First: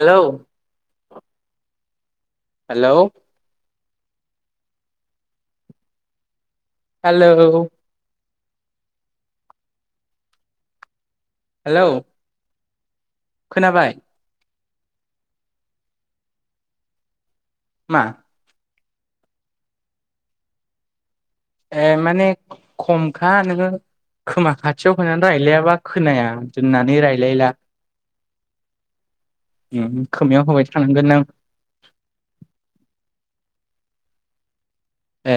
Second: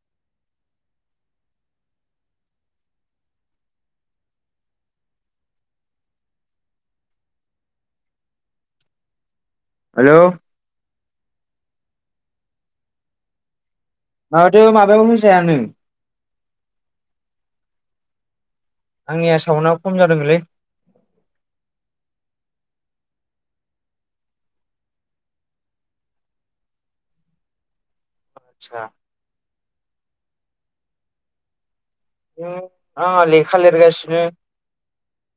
Hello hello hello hello hello खोनाबाय? माथो माबायाव होजायानो मा? आंनिया साउन्टआ खम जादोंगोनलै। ए माने खमखा नोङो खोमा खाथियाव होनानै रायलायाबा खोनाया दोननानै रायलायला। आदसा उम खोमायाव होबाय थानांगोन नों। ओ आंहा लेखा लिरगासिनो। ए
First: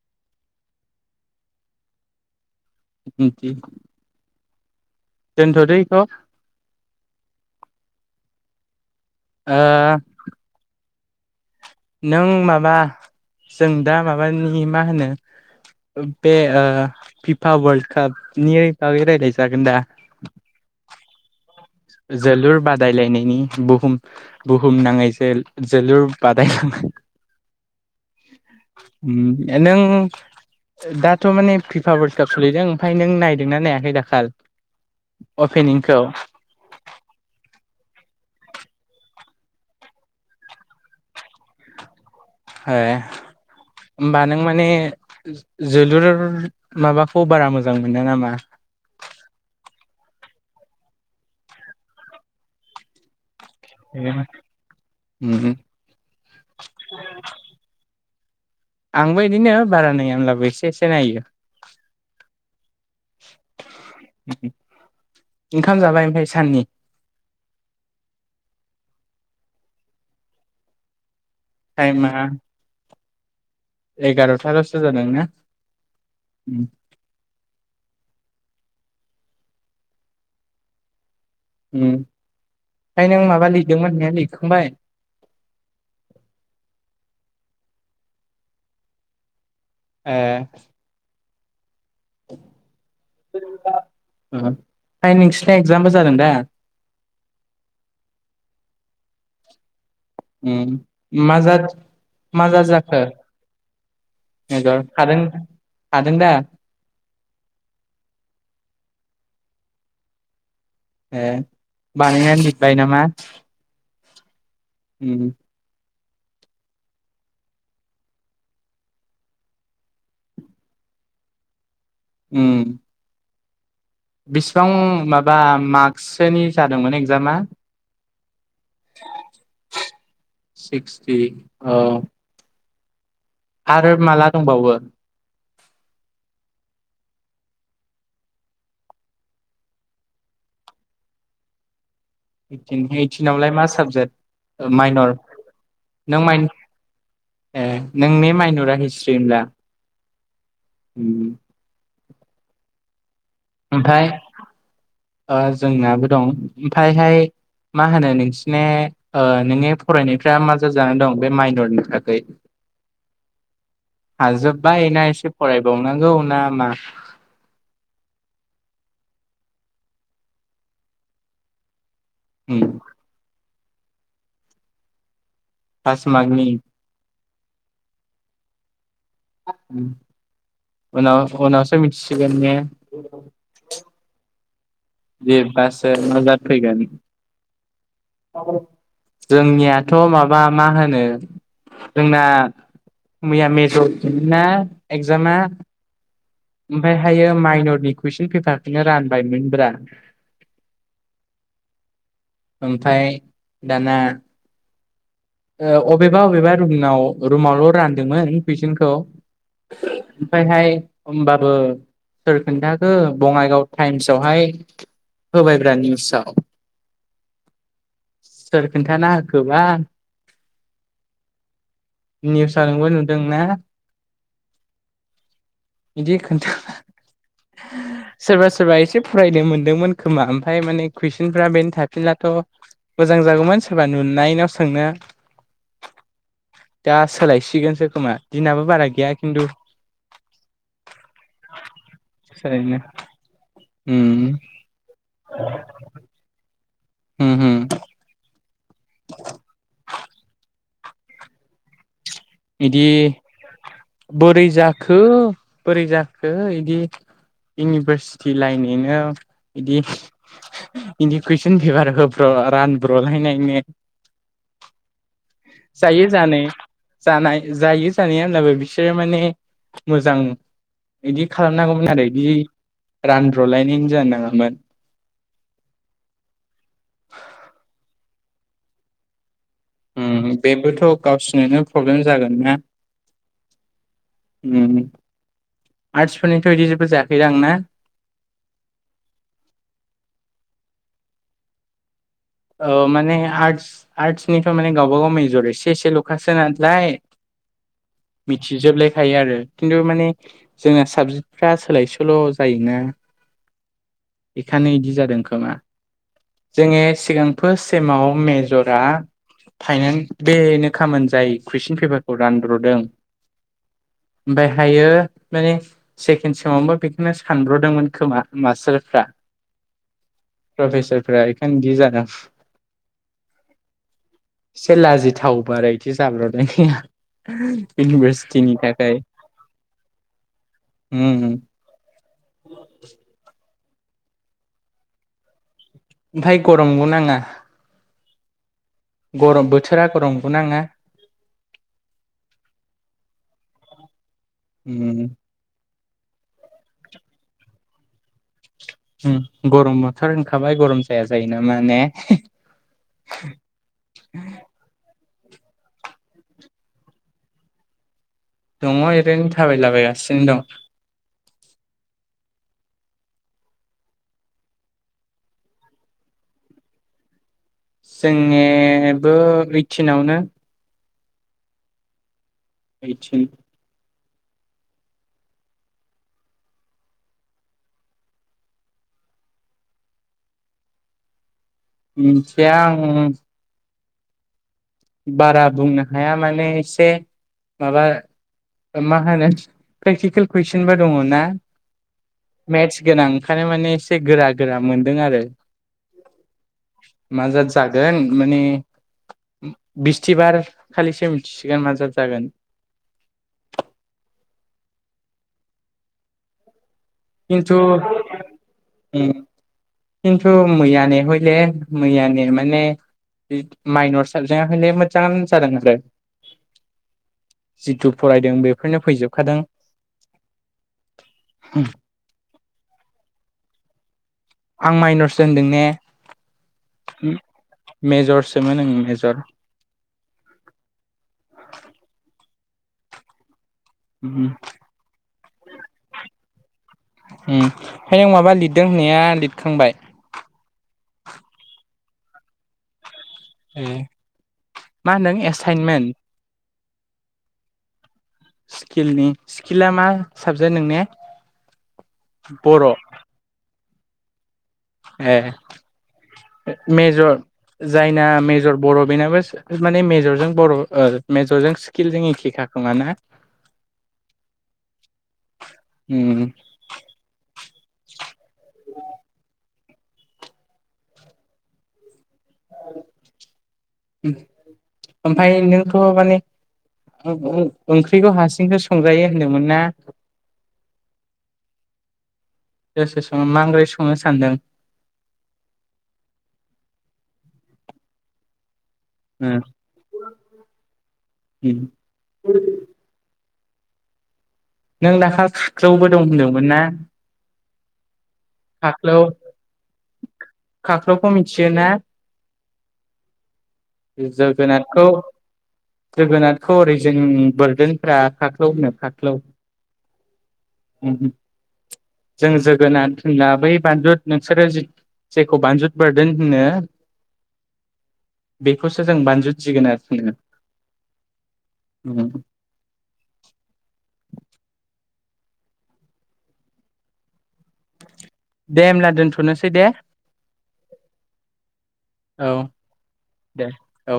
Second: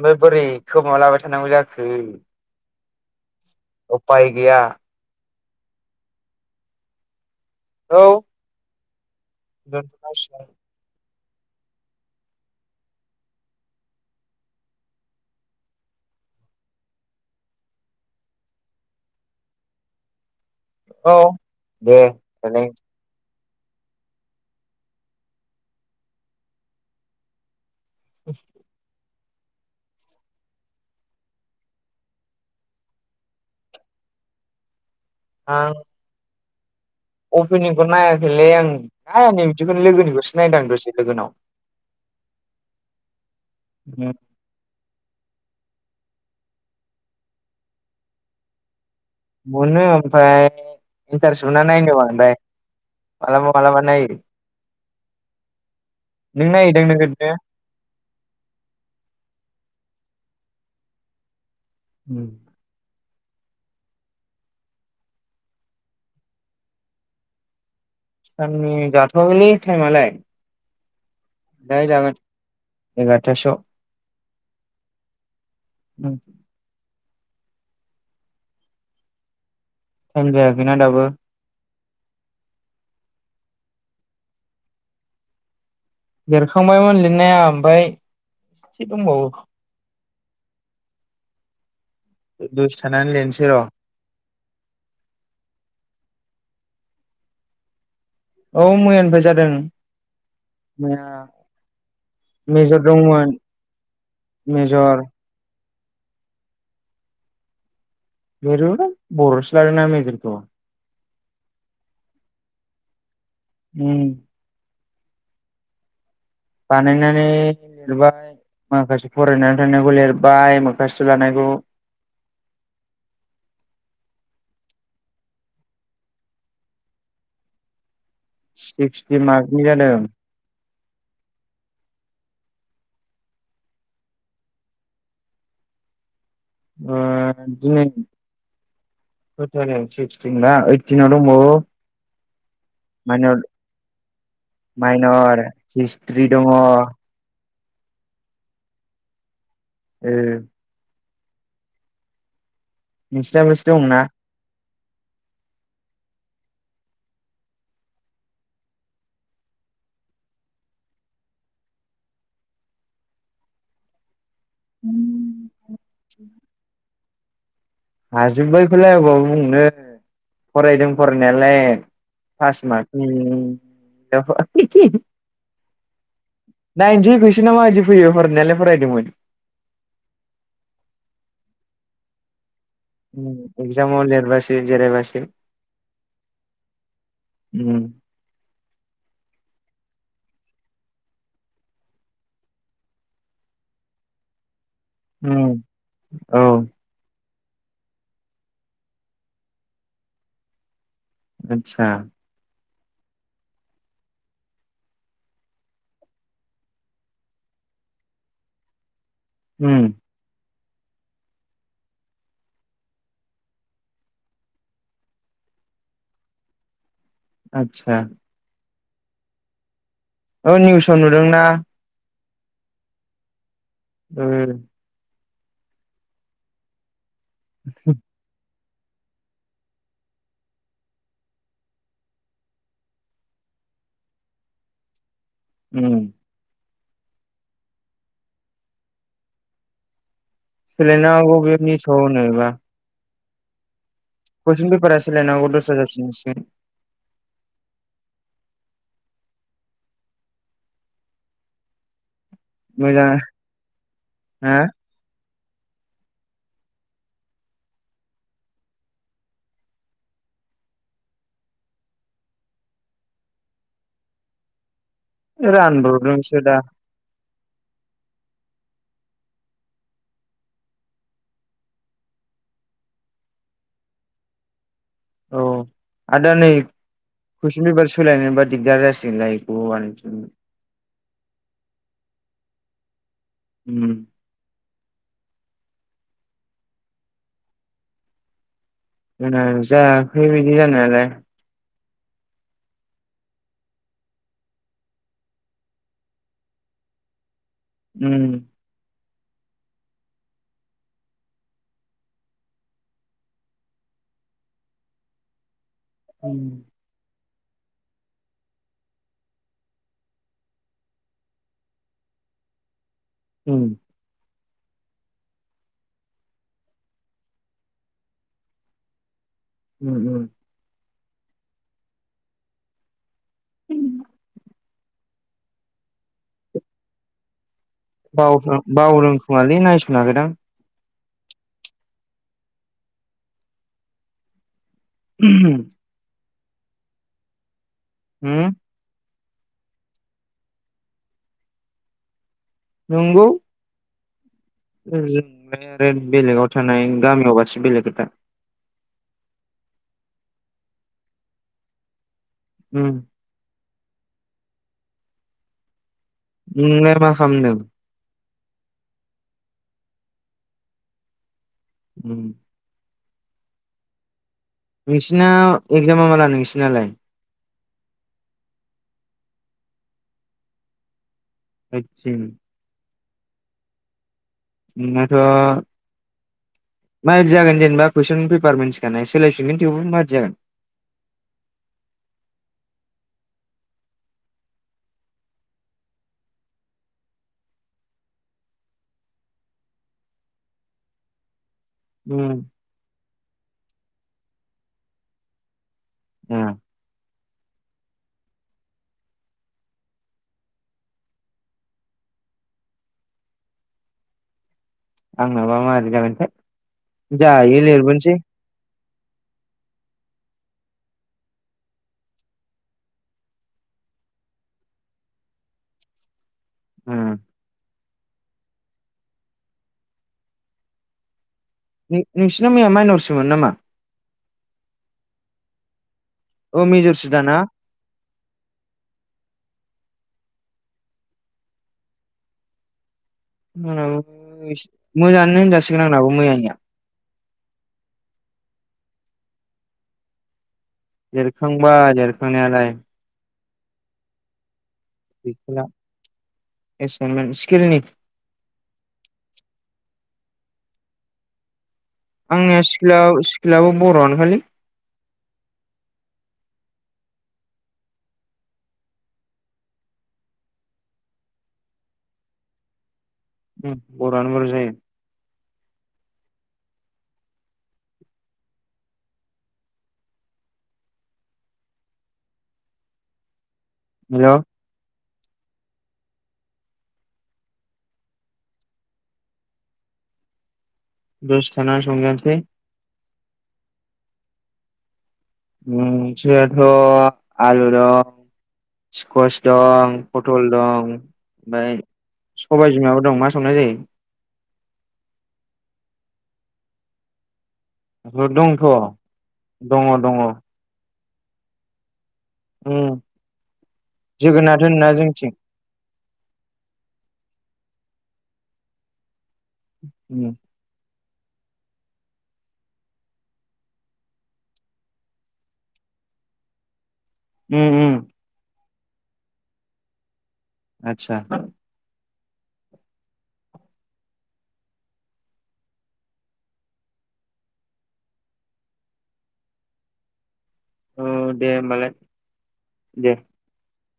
ओमफाय बोरै खोमा लाबाय थानांगौ जाखो? बिदि उफाय गैया। [inaudible] दोनथ'दो इखौ। औ। ओ दोनथ'नांसिगोन। नों माबा जों दा माबानि मा होनो बे फिफा वार्ल्ड कापनि बागै रायलाय जागोन दा? औ। दे जोलुर दालाय बादायलायनायनि। बुहुम बुहुम नाङै जो-जोलुर बादायला [unintelligible] [inaudible] उम नों दाथ' माने फिफा वार्ल्ड काप सोलिदों ओमफाय नों नायदोंना नायाखै दाखाल? आं अपेनिंखौ। अपेनिंखौ नायाखैलै आं आइ आं बिदिखौ लोगोनिखौसो नायदां दसे लोगोनाव। हे होमबा नों माने जोलुर माबाखौ बारा मोजां मोना नामा? फाय इन्टारेस्ट मोना नायनो बांद्राय। मालाबा मालाबा नायो। ओमहो। नों नायोदां नोगोर नो? आंबो इदिनो बारा नाया होनब्लाबो एसे एसे नायो। उम। ओंखाम जाबाय ओमफाय साननि? साननि जाथवाखैलै टाइमालाय? दाहाय टाइमा जागोन एगारथासोआव। एगार'थाल'सो जादों ना? ओं । टाइम जायाखै ना दाबो । उम आमफाय नों माबा लिरदोंमोन होन्नाया लिरखांबाय? लेरखांबायमोन लिरनाया आमफाय एसे दंबावो‌ ए‌। [unintelligible] दसे थानानै लिरनोसै ओम र' आमफाय नोंसिनि एक्जामबो जादों दा? औ मैयानिफ्राय जादों ओं । ओम मा जाद मा मेजर जा-जाखो दंमोन मेजर हादों हादोंदा? लेरोलै बर'सो लादोंना मेजरखौ । ए बानायनानै लिरबाय नामा? उम । उम । बानायनानै लिरबाय माखासे फरायनानै थांनायखौ लिरबाय मोखासथ' लानायखौ । उम । बेसिबां माबा मार्कससोनि जादोंमोन एगजामा? सिक्सटि मार्कनि जादों । सिक्सटि औ आरो माला दंबावो? ओ दिनै खै टारिक सिक्सटिन बा? ओइटिनाव दंबावो । ओइटिन ओइटिनावलाय मा साबजेक्ट? ओ माइनर नों हिस्ट्रि दङ माइन ओ ए नोंनि माइन'रा हिस्ट्रि होनब्ला? ओ । उम । नोंस्राबोसो दं ना? ओमफ्राय ओ जोंनाबो दं ओमफायहाय मा होनो नोंसिने ओ नोंने फरायनायफ्रा मा जा-जानानै दं बे माइनरनि थाखै? हाजोब्बाय ना दंना एसे फरायबावनांगौ ना मा? हाजोब्बायखौलाय अबाव बुंनो फरायदों फरायनायालाय । उम फास मार्कनि [unintelligible] फास मार्कनि । सना माबायदि फैयो फरायनायालाय फरायदोंमोन। उनाव-उनावसो मिथिसिगोन ने? एक्जामाव लिरबासो जिरायबासो [unintelligible] माबा फैगोन । उम जोंनियाथ' माबा मा होनो जोंना मैया मेजरिटिनि ना एगजामा। उम औ ओमफायहायो माइनरनि कुइसन पेपारखौनो रानबायमोनब्रा। आतसा ओमफ्राय दाना ओ अबेबा अबेबा रुमनाव रुमावल' रानदोंमोन कुइसनखौ। उम ओमफ्राय हाय होमबाबो सोर खोन्थाखो बङाइगाव टाइम्सावहाय होबायब्रा निउसाव। आतसा सोर खोन्थाना होखोबा। औ निउसाव नुदोंना। निउस नोंबो नुदों ना? उम बिदि खोन्था सोरबा [inaudible] सोरबा एसे फरायनो मोनदोंमोन खोमा ओमफ्राय माने कुइसनफ्रा बेनो थाफिनलाथ' मोजां जागौमोन सोरबा नुनायनाव सोंनो। उम दा सोलायसिगोनसो खोमा दिनाबो बारा गैया खिन्थु। सोलायनो हागौ बे निउसआव होनायबा। सोलायनो उम कुइसन बेपारा सोलायनो हागौ दस्रा जाफिनसिगोन। होम होम [inaudible] बिदि मोजां बोरै हा जाखो? बोरै जाखो इदि इउनिभारसिटि लायनायनो इदि इदि कुइसन पेपार होब्र' रानब्र'लायनायनो। जायो रानब्रबदोंसो जानाय दा जानाय जायो जानाय होनलाबो बिसोरो माने मोजां बिदि खालामनांगौमोन आरो बिदि रानब्र'लायनायनो जानो नाङामोन। औ आदा नै कुइसन पेपार सोलायनायबा दिगदार जासिगोनलाय थोथ। ओम बेबोथ' गावसिनोनो प्रब्लेम जागोनना। उम उम आर्टसफोरनिथ' बिदि जेबो जायाखैदां ना? जाङो जायाखै बिदि जानायालाय। ओ माने आर्टस आर्ट्सनिथ' माने गावबा गाव मेजर एसे एसेल'खासो नालाय उम मिथिजोबले थायो आरो खिन्थु माने जोंना साबजेक्टफ्रा सोलाय सोल' जायोना बेखायनो इदि जादों खोमा। जोङो [inaudible] सिगांफोर सेमाव मेज'रा फाइनाल बेनो खामोन जाय कुइसन पेपारखौ रानद्र'दों। उम ओमफ्रायहायो माने सेकेण्ड समावबो बेखौनो सानब्र'दोंमोन खोमा मास्टारफ्रा उम उम फ्रायख गि जा [unintelligible] उम से लाजि थाव ब्रा इदि जाब्र'नाया बावदों बावदोंखोमालै नायस'नाखै दां होम होम [inaudible] [inaudible] ओमफाय गरम नङा? होम गरम बोथोरा गरमबो नाङा नंगौ [unintelligible] उम आरो बेलेगाव थानाय गामियावबासो बेलेग खोथा होम गरम बोथोर होनखाबाय गरम जाया जायो नामा ने ओम [inaudible] नोंलाय मा खामदों? दङ ओरैनो थाबायलाबायगासिनो दं उम नोंसिना एगजामा माला नोंसिनालाय? जोंनियाबो ओइटिनावनो ओइटिन ओइटिन नोंनाथ' मादि जागोन जेनेबा कुइसन पेपार मोनथिखानाय सोलायफिनगोन थेवबो मादि जागोन मोनथिया आङो बारा बुंनो हाया माने एसे माबा ओ मा होनो प्रेक्टिकेल कुइसनबो दङ ना? उम मेथ्स गोनां ओंखाय माने एसे गोरा गोरा मोनदों आरो ए मा जा-जागोन माने बिस्थिबार खालिसो मिथिसिगोन मा जा-जागोन आंनाबा मादि जागोनथाय खिन्थु जायो लिरबोनोसै उम खिन्थु मैया ने हयले मैयानि माने इ माइन'र साबजेक्टआ हले मोजाङानो जादों आरो। उम जिथु फरायदों बेफ फोरनो फैजोबखादों। नोंसिना मैया माइन'रसमोन नामा? आं माइन'रसो होनदों ने? औ मेजरसो दाना मेजरसोमोन ओं मेजर। आंनाबो मोजाङानो होनजासिगोन आंनाबो मैयानिया। ओमफ्राय आं माबा लिरदों होननाया लिरखांबाय? लिरखांबाय लिरखांनायालाय। ए मा होनदों गैथ'ला एसाइनमेन्ट? एसाइनमेन्ट स्किलनि। स्किलनि, स्किला मा साबजेक्ट नोंने? आंने बर' सिकेलाव सि लाव बर'आनो खालै। ए मेजर जायना मेजर बर' बेनाबो सि माने मेजरजों बर' ओ मेजरजों स्किलजों एखेखा खोमा ना? उम बर'आनो बर' जायो। उम [inaudible] औ हेल'। ओमफाय नोंथ' माने ओं ओं ओंख्रिखौ हारसिंसो संजायो होनदोंमोन ना? दसे थाना संजानोसै। सोर सोर सं मा ओख्रै संनो सानदों। ओम जोंनाथ' आलु दं। स्कवाच उम दं पटल दं उम ओमफाय सबाइ बिमाबो दं मा संनाय जायो। नों दाखाल खाख्लौबो दं होनदोंमोन ना? दंथ' खाख्लौ दङ दङ। खौ मिन्थियो ना? उम जोगोनाथ होनोना जोंनिथिं। जोगोनाथखौ ओरै जों बोरदोनफ्रा खाख्लौ होनो खाख्लौ। उम उम हो जों जोगोनाथ होनला बै बानजुद नोंसोरो जेखौ बानजुद बोरदोन होनो उम उम। बेखौसो जों बानजुद जोगोनाथ होनो। आतसा। उम दे होमब्ला दोनथ'नोसै दे। औ दे होमबालाय, औ दे। औ।